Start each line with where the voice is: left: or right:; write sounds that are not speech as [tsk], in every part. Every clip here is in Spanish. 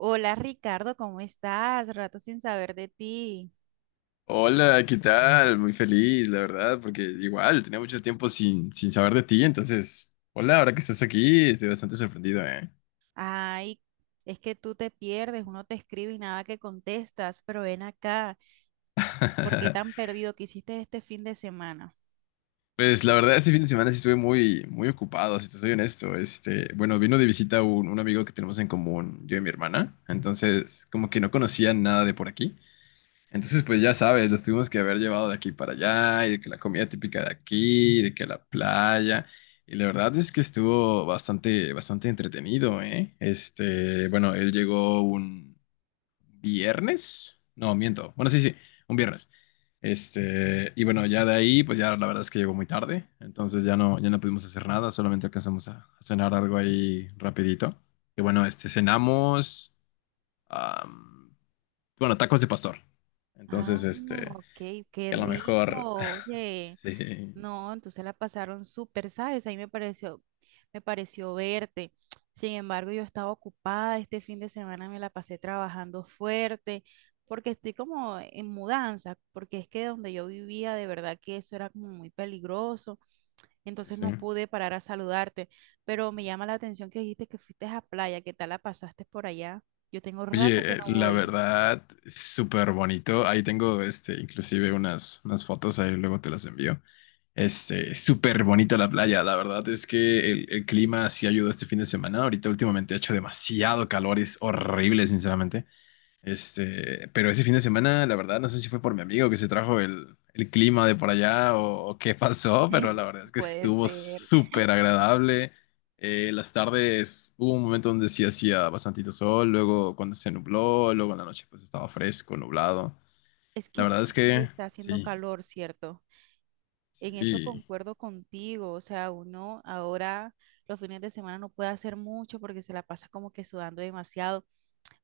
right: Hola Ricardo, ¿cómo estás? Rato sin saber de ti.
left: Hola, ¿qué tal? Muy feliz, la verdad, porque igual tenía mucho tiempo sin saber de ti, entonces, hola, ahora que estás aquí, estoy bastante sorprendido, ¿eh?
right: Ay, es que tú te pierdes, uno te escribe y nada que contestas, pero ven acá, ¿por qué tan
left: [laughs]
right: perdido? ¿Qué hiciste este fin de semana?
left: Pues la verdad, ese fin de semana sí estuve muy ocupado, si te soy honesto. Bueno, vino de visita un amigo que tenemos en común, yo y mi hermana, entonces, como que no conocía nada de por aquí. Entonces, pues ya sabes, los tuvimos que haber llevado de aquí para allá, y de que la comida típica de aquí, y de que la playa, y la verdad es que estuvo bastante entretenido, ¿eh? Bueno, él llegó un viernes, no, miento, bueno, sí, sí, un viernes. Y bueno, ya de ahí, pues ya la verdad es que llegó muy tarde, entonces ya no pudimos hacer nada, solamente alcanzamos a cenar algo ahí rapidito. Y bueno, cenamos, am, bueno, tacos de pastor.
right: Ah,
left: Entonces,
right: ok, qué
left: a lo
right: rico,
left: mejor, [laughs]
right: oye.
left: sí,
right: No, entonces la pasaron súper, ¿sabes? Me pareció verte. Sin embargo, yo estaba ocupada, este fin de semana me la pasé trabajando fuerte, porque estoy como en mudanza, porque es que donde yo vivía, de verdad que eso era como muy peligroso,
left: sí,
right: entonces
left: sí.
right: no pude parar a saludarte, pero me llama la atención que dijiste que fuiste a playa, ¿qué tal la pasaste por allá? Yo tengo rato
left: Oye,
right: que no
left: la
right: voy.
left: verdad, súper bonito. Ahí tengo, inclusive unas fotos, ahí luego te las envío. Súper bonita la playa. La verdad es que el clima sí ayudó este fin de semana. Ahorita últimamente ha hecho demasiado calor, es horrible, sinceramente. Pero ese fin de semana, la verdad, no sé si fue por mi amigo que se trajo el clima de por allá o qué [laughs] pasó, pero la verdad es
right: [laughs]
left: que
right: Puede
left: estuvo
right: ser.
left: súper agradable. Las tardes hubo un momento donde sí hacía bastantito sol, luego cuando se nubló, luego en la noche pues estaba fresco, nublado.
right: Es
left: La
right: que
left: verdad es
right: sí,
left: que
right: está haciendo
left: sí,
right: calor, ¿cierto? En eso
left: sí,
right: concuerdo contigo, o sea, uno ahora los fines de semana no puede hacer mucho porque se la pasa como que sudando demasiado.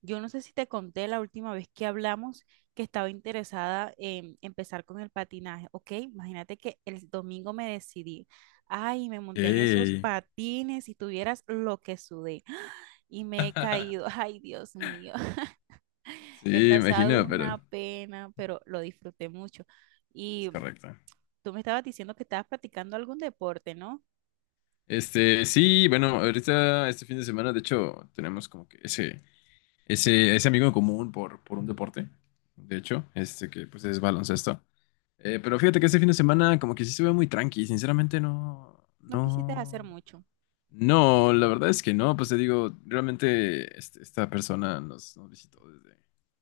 right: Yo no sé si te conté la última vez que hablamos que estaba interesada en empezar con el patinaje, ¿ok? Imagínate que el domingo me decidí, ay, me monté en esos
left: ey,
right: patines y tuvieras lo que sudé. [gasps] Y me he caído, [laughs] ay, Dios mío. [laughs] He
left: sí,
right: pasado
left: imagino, pero
right: una pena, pero lo disfruté mucho.
left: es
right: Y
left: correcto.
right: tú me estabas diciendo que estabas practicando algún deporte, ¿no?
left: Sí, bueno, ahorita este fin de semana, de hecho, tenemos como que ese amigo en común por un deporte, de hecho, que pues es baloncesto. Pero fíjate que este fin de semana como que sí se ve muy tranqui, sinceramente no,
right: No quisiste hacer
left: no,
right: mucho.
left: no, la verdad es que no, pues te digo, realmente esta persona nos visitó desde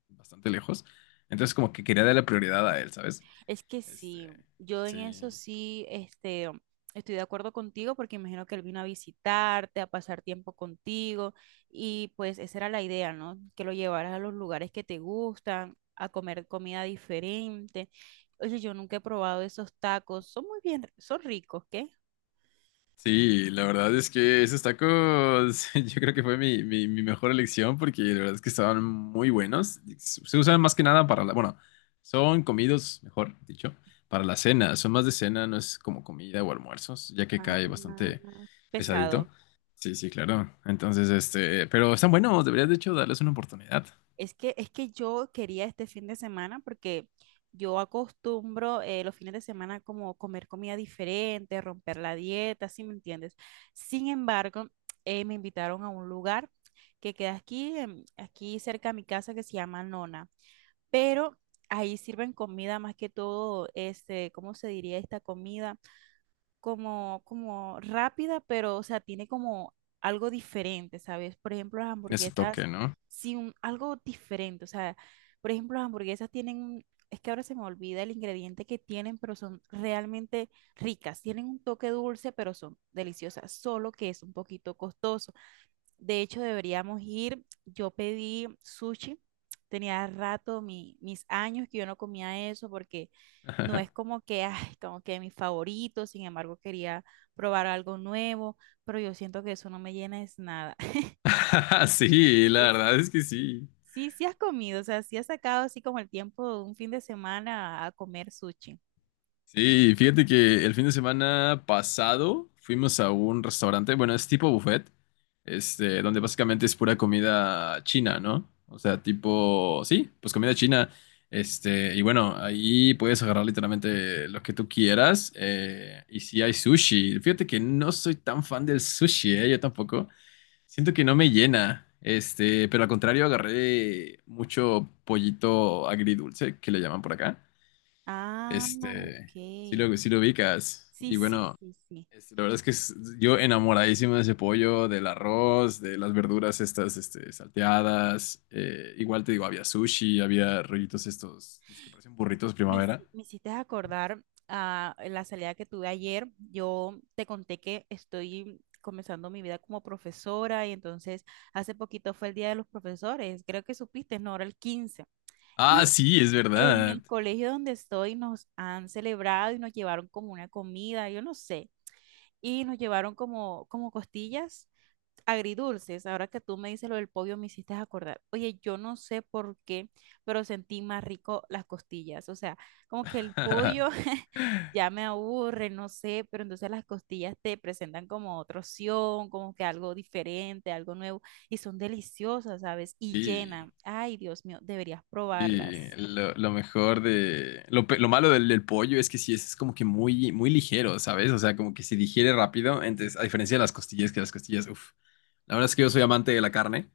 left: bastante lejos, entonces como que quería darle prioridad a él, ¿sabes?
right: Es que
left: Este,
right: sí, yo en eso
left: sí,
right: sí, estoy de acuerdo contigo porque imagino que él vino a visitarte, a pasar tiempo contigo y pues esa era la idea, ¿no? Que lo llevaras a los lugares que te gustan, a comer comida diferente. Oye, yo nunca he probado esos tacos, son muy bien, son ricos, ¿qué?
left: Sí, la verdad es que esos tacos [laughs] yo creo que fue mi mejor elección porque la verdad es que estaban muy buenos. Se usan más que nada para la, bueno, son comidos, mejor dicho, para la cena. Son más de cena, no es como comida o almuerzos, ya que
right: Ah,
left: cae bastante pesadito.
right: pesado.
left: Sí, sí, claro. Entonces, pero están buenos, deberías de hecho darles una oportunidad.
right: Es que yo quería este fin de semana porque yo acostumbro los fines de semana como comer comida diferente, romper la dieta, ¿sí me entiendes? Sin embargo, me invitaron a un lugar que queda aquí, aquí cerca de mi casa que se llama Nona, pero ahí sirven comida más que todo, este, ¿cómo se diría esta comida? Como, como rápida, pero, o sea, tiene como algo diferente, ¿sabes? Por ejemplo, las
left: Tiene su toque,
right: hamburguesas,
left: ¿no?
right: sí, algo diferente, o sea, por ejemplo, las hamburguesas tienen, es que ahora se me olvida el ingrediente que tienen, pero son realmente ricas, tienen un toque dulce, pero son deliciosas, solo que es un poquito costoso. De hecho, deberíamos ir. Yo pedí sushi. Tenía rato, mis años que yo no comía eso porque no es
left: [laughs]
right: como que, ay, como que mi favorito. Sin embargo, quería probar algo nuevo, pero yo siento que eso no me llena es nada. [laughs]
left: Sí, la
right: Es-
left: verdad es que sí.
right: sí, sí has comido, o sea, sí has sacado así como el tiempo de un fin de semana a comer sushi.
left: Sí, fíjate que el fin de semana pasado fuimos a un restaurante, bueno, es tipo buffet, donde básicamente es pura comida china, ¿no? O sea, tipo, sí, pues comida china, y bueno, ahí puedes agarrar literalmente lo que tú quieras, y si hay sushi, fíjate que no soy tan fan del sushi, ¿eh? Yo tampoco, siento que no me llena, pero al contrario agarré mucho pollito agridulce, que le llaman por acá.
right: Ah, ok.
left: Este, sí lo ubicas.
right: Sí,
left: Y
right: sí,
left: bueno,
right: sí, sí.
left: la verdad es que yo enamoradísimo de ese pollo, del arroz, de las verduras estas, salteadas. Igual te digo, había sushi, había rollitos estos, los que parecen burritos primavera.
right: Me hiciste acordar a la salida que tuve ayer. Yo te conté que estoy comenzando mi vida como profesora y entonces hace poquito fue el Día de los Profesores, creo que supiste, no, era el 15.
left: Ah,
right: Y
left: sí, es
right: en
left: verdad.
right: el colegio donde estoy nos han celebrado y nos llevaron como una comida, yo no sé, y nos llevaron como, como costillas agridulces, ahora que tú me dices lo del pollo, me hiciste acordar. Oye, yo no sé por qué, pero sentí más rico las costillas. O sea, como que el pollo
left: [laughs]
right: [laughs] ya me aburre, no sé, pero entonces las costillas te presentan como otra opción, como que algo diferente, algo nuevo, y son deliciosas, ¿sabes? Y
left: Sí.
right: llenan. Ay, Dios mío, deberías
left: Sí,
right: probarlas.
left: lo mejor de... Lo malo del pollo es que sí, es como que muy ligero, ¿sabes? O sea, como que se digiere rápido, entonces, a diferencia de las costillas, que las costillas, uff. La verdad es que yo soy amante de la carne,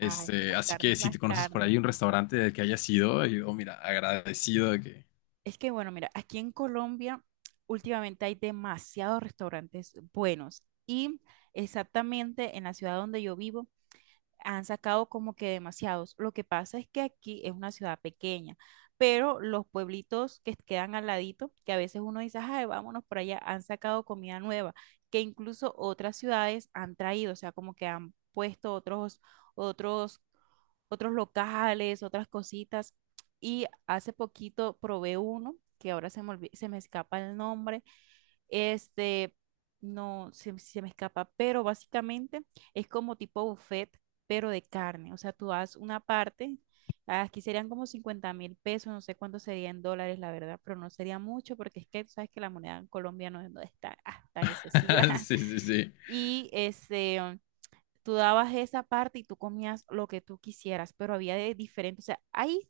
right: Ay, que las
left: así que
right: carnes,
left: si
right: las
left: te conoces por
right: carnes.
left: ahí un restaurante del que hayas ido, yo, oh, mira, agradecido de que...
right: Es que bueno, mira, aquí en Colombia últimamente hay demasiados restaurantes buenos y exactamente en la ciudad donde yo vivo han sacado como que demasiados. Lo que pasa es que aquí es una ciudad pequeña, pero los pueblitos que quedan al ladito, que a veces uno dice, ay, vámonos por allá, han sacado comida nueva, que incluso otras ciudades han traído, o sea, como que han puesto otros, otros, otros locales, otras cositas. Y hace poquito probé uno, que ahora se me, se me escapa el nombre, este, no se, se me escapa, pero básicamente es como tipo buffet, pero de carne. O sea, tú das una parte, aquí serían como 50.000 pesos, no sé cuánto sería en dólares, la verdad, pero no sería mucho porque es que tú sabes que la moneda en Colombia no, es no es tan, ah, tan excesiva.
left: [laughs]
right: [laughs]
left: Sí, sí, sí.
right: Y este, tú dabas esa parte y tú comías lo que tú quisieras, pero había de diferente, o sea, hay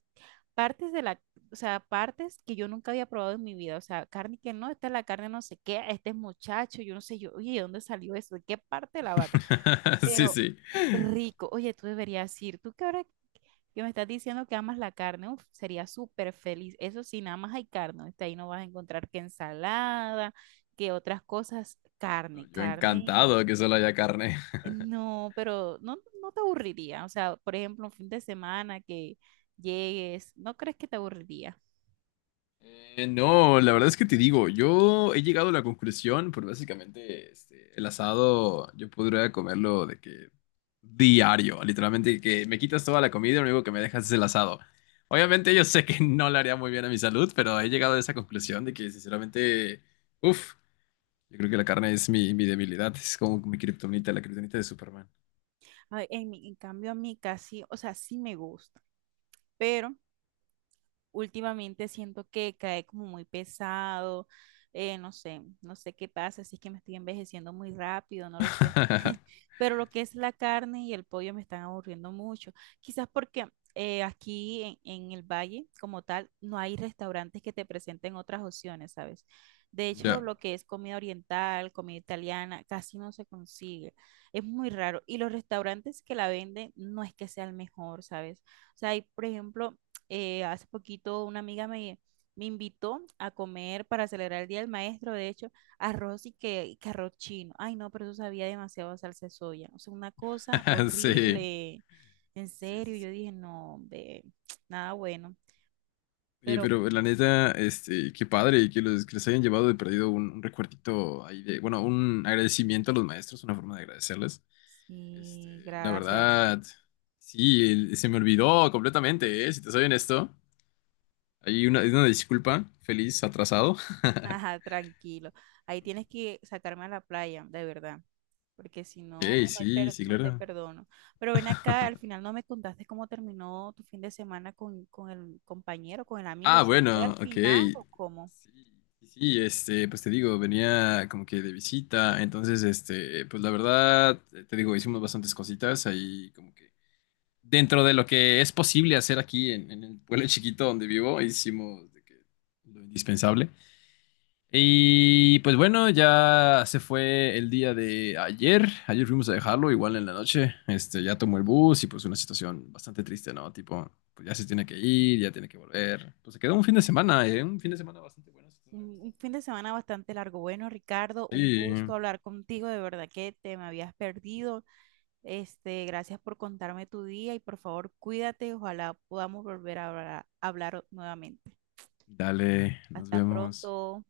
right: partes de la, o sea, partes que yo nunca había probado en mi vida, o sea, carne que no, esta es la carne no sé qué, este es muchacho, yo no sé, yo, oye, ¿de dónde salió eso? ¿De qué parte de la vaca?
left: [laughs] Sí,
right: Pero
left: sí.
right: rico, oye, tú deberías ir, tú que ahora que me estás diciendo que amas la carne, uf, sería súper feliz, eso sí, nada más hay carne, está ahí no vas a encontrar que ensalada, que otras cosas,
left: No,
right: carne,
left: yo
right: carne
left: encantado
right: y...
left: de que solo haya carne.
right: No, pero no, no te aburriría, o sea, por ejemplo, un fin de semana que llegues, ¿no crees que te aburriría?
left: No, la verdad es que te digo, yo he llegado a la conclusión, por básicamente el asado, yo podría comerlo de que diario, literalmente que me quitas toda la comida y lo único que me dejas es el asado. Obviamente yo sé que no le haría muy bien a mi salud, pero he llegado a esa conclusión de que sinceramente, uff, yo creo que la carne es mi debilidad, es como mi kriptonita, la kriptonita de Superman.
right: Ay, en, en cambio, a mí casi, o sea, sí me gusta, pero últimamente siento que cae como muy pesado, no sé, no sé qué pasa, si es que me estoy envejeciendo muy rápido, no lo sé. [laughs]
left: [laughs]
right: Pero lo que es la carne y el pollo me están aburriendo mucho. Quizás porque aquí en el valle, como tal, no hay restaurantes que te presenten otras opciones, ¿sabes? De hecho,
left: Ya,
right: lo que es comida oriental, comida italiana, casi no se consigue. Es muy raro. Y los restaurantes que la venden no es que sea el mejor, ¿sabes? O sea, hay, por ejemplo, hace poquito una amiga me invitó a comer para celebrar el Día del Maestro, de hecho, arroz y que arroz chino. Ay, no, pero eso sabía demasiado a salsa de soya. O sea, una cosa
left: [laughs] sí,
right: horrible. En
left: sí,
right: serio,
left: sí.
right: yo
left: Sí.
right: dije, no, hombre, [tsk] nada bueno.
left: Oye,
right: Pero
left: pero la neta, qué padre que los que les hayan llevado de perdido un recuerdito ahí de, bueno, un agradecimiento a los maestros, una forma de agradecerles. Este,
right: sí,
left: la
right: gracias.
left: verdad, sí, se me olvidó completamente, ¿eh? Si te soy honesto, hay hay una disculpa, feliz atrasado. [laughs]
right: Ajá, tranquilo. Ahí tienes que sacarme a la playa, de verdad. Porque si
left: Ok,
right: no, no, hay
left: sí, sí,
right: no te
left: claro.
right: perdono. Pero ven acá, al final no me contaste cómo terminó tu fin de semana con el compañero, con el amigo.
left: Ah,
right: ¿Se fue
left: bueno,
right: al
left: ok.
right: final
left: Sí,
right: o cómo?
left: sí, pues te digo, venía como que de visita, entonces, pues la verdad, te digo, hicimos bastantes cositas ahí como que dentro de lo que es posible hacer aquí en el pueblo chiquito donde vivo, hicimos de que lo indispensable. Y pues bueno, ya se fue el día de ayer. Ayer fuimos a dejarlo, igual en la noche. Ya tomó el bus y pues una situación bastante triste, ¿no? Tipo, pues ya se tiene que ir, ya tiene que volver. Pues se quedó un fin de semana, ¿eh? Un fin de semana bastante bueno. si
right: Un fin de semana bastante largo. Bueno, Ricardo, un
left: Sí,
right: gusto hablar contigo. De verdad que te me habías perdido. Este, gracias por contarme tu día y por favor, cuídate. Ojalá podamos volver a hablar nuevamente.
left: dale, nos
right: Hasta
left: vemos.
right: pronto.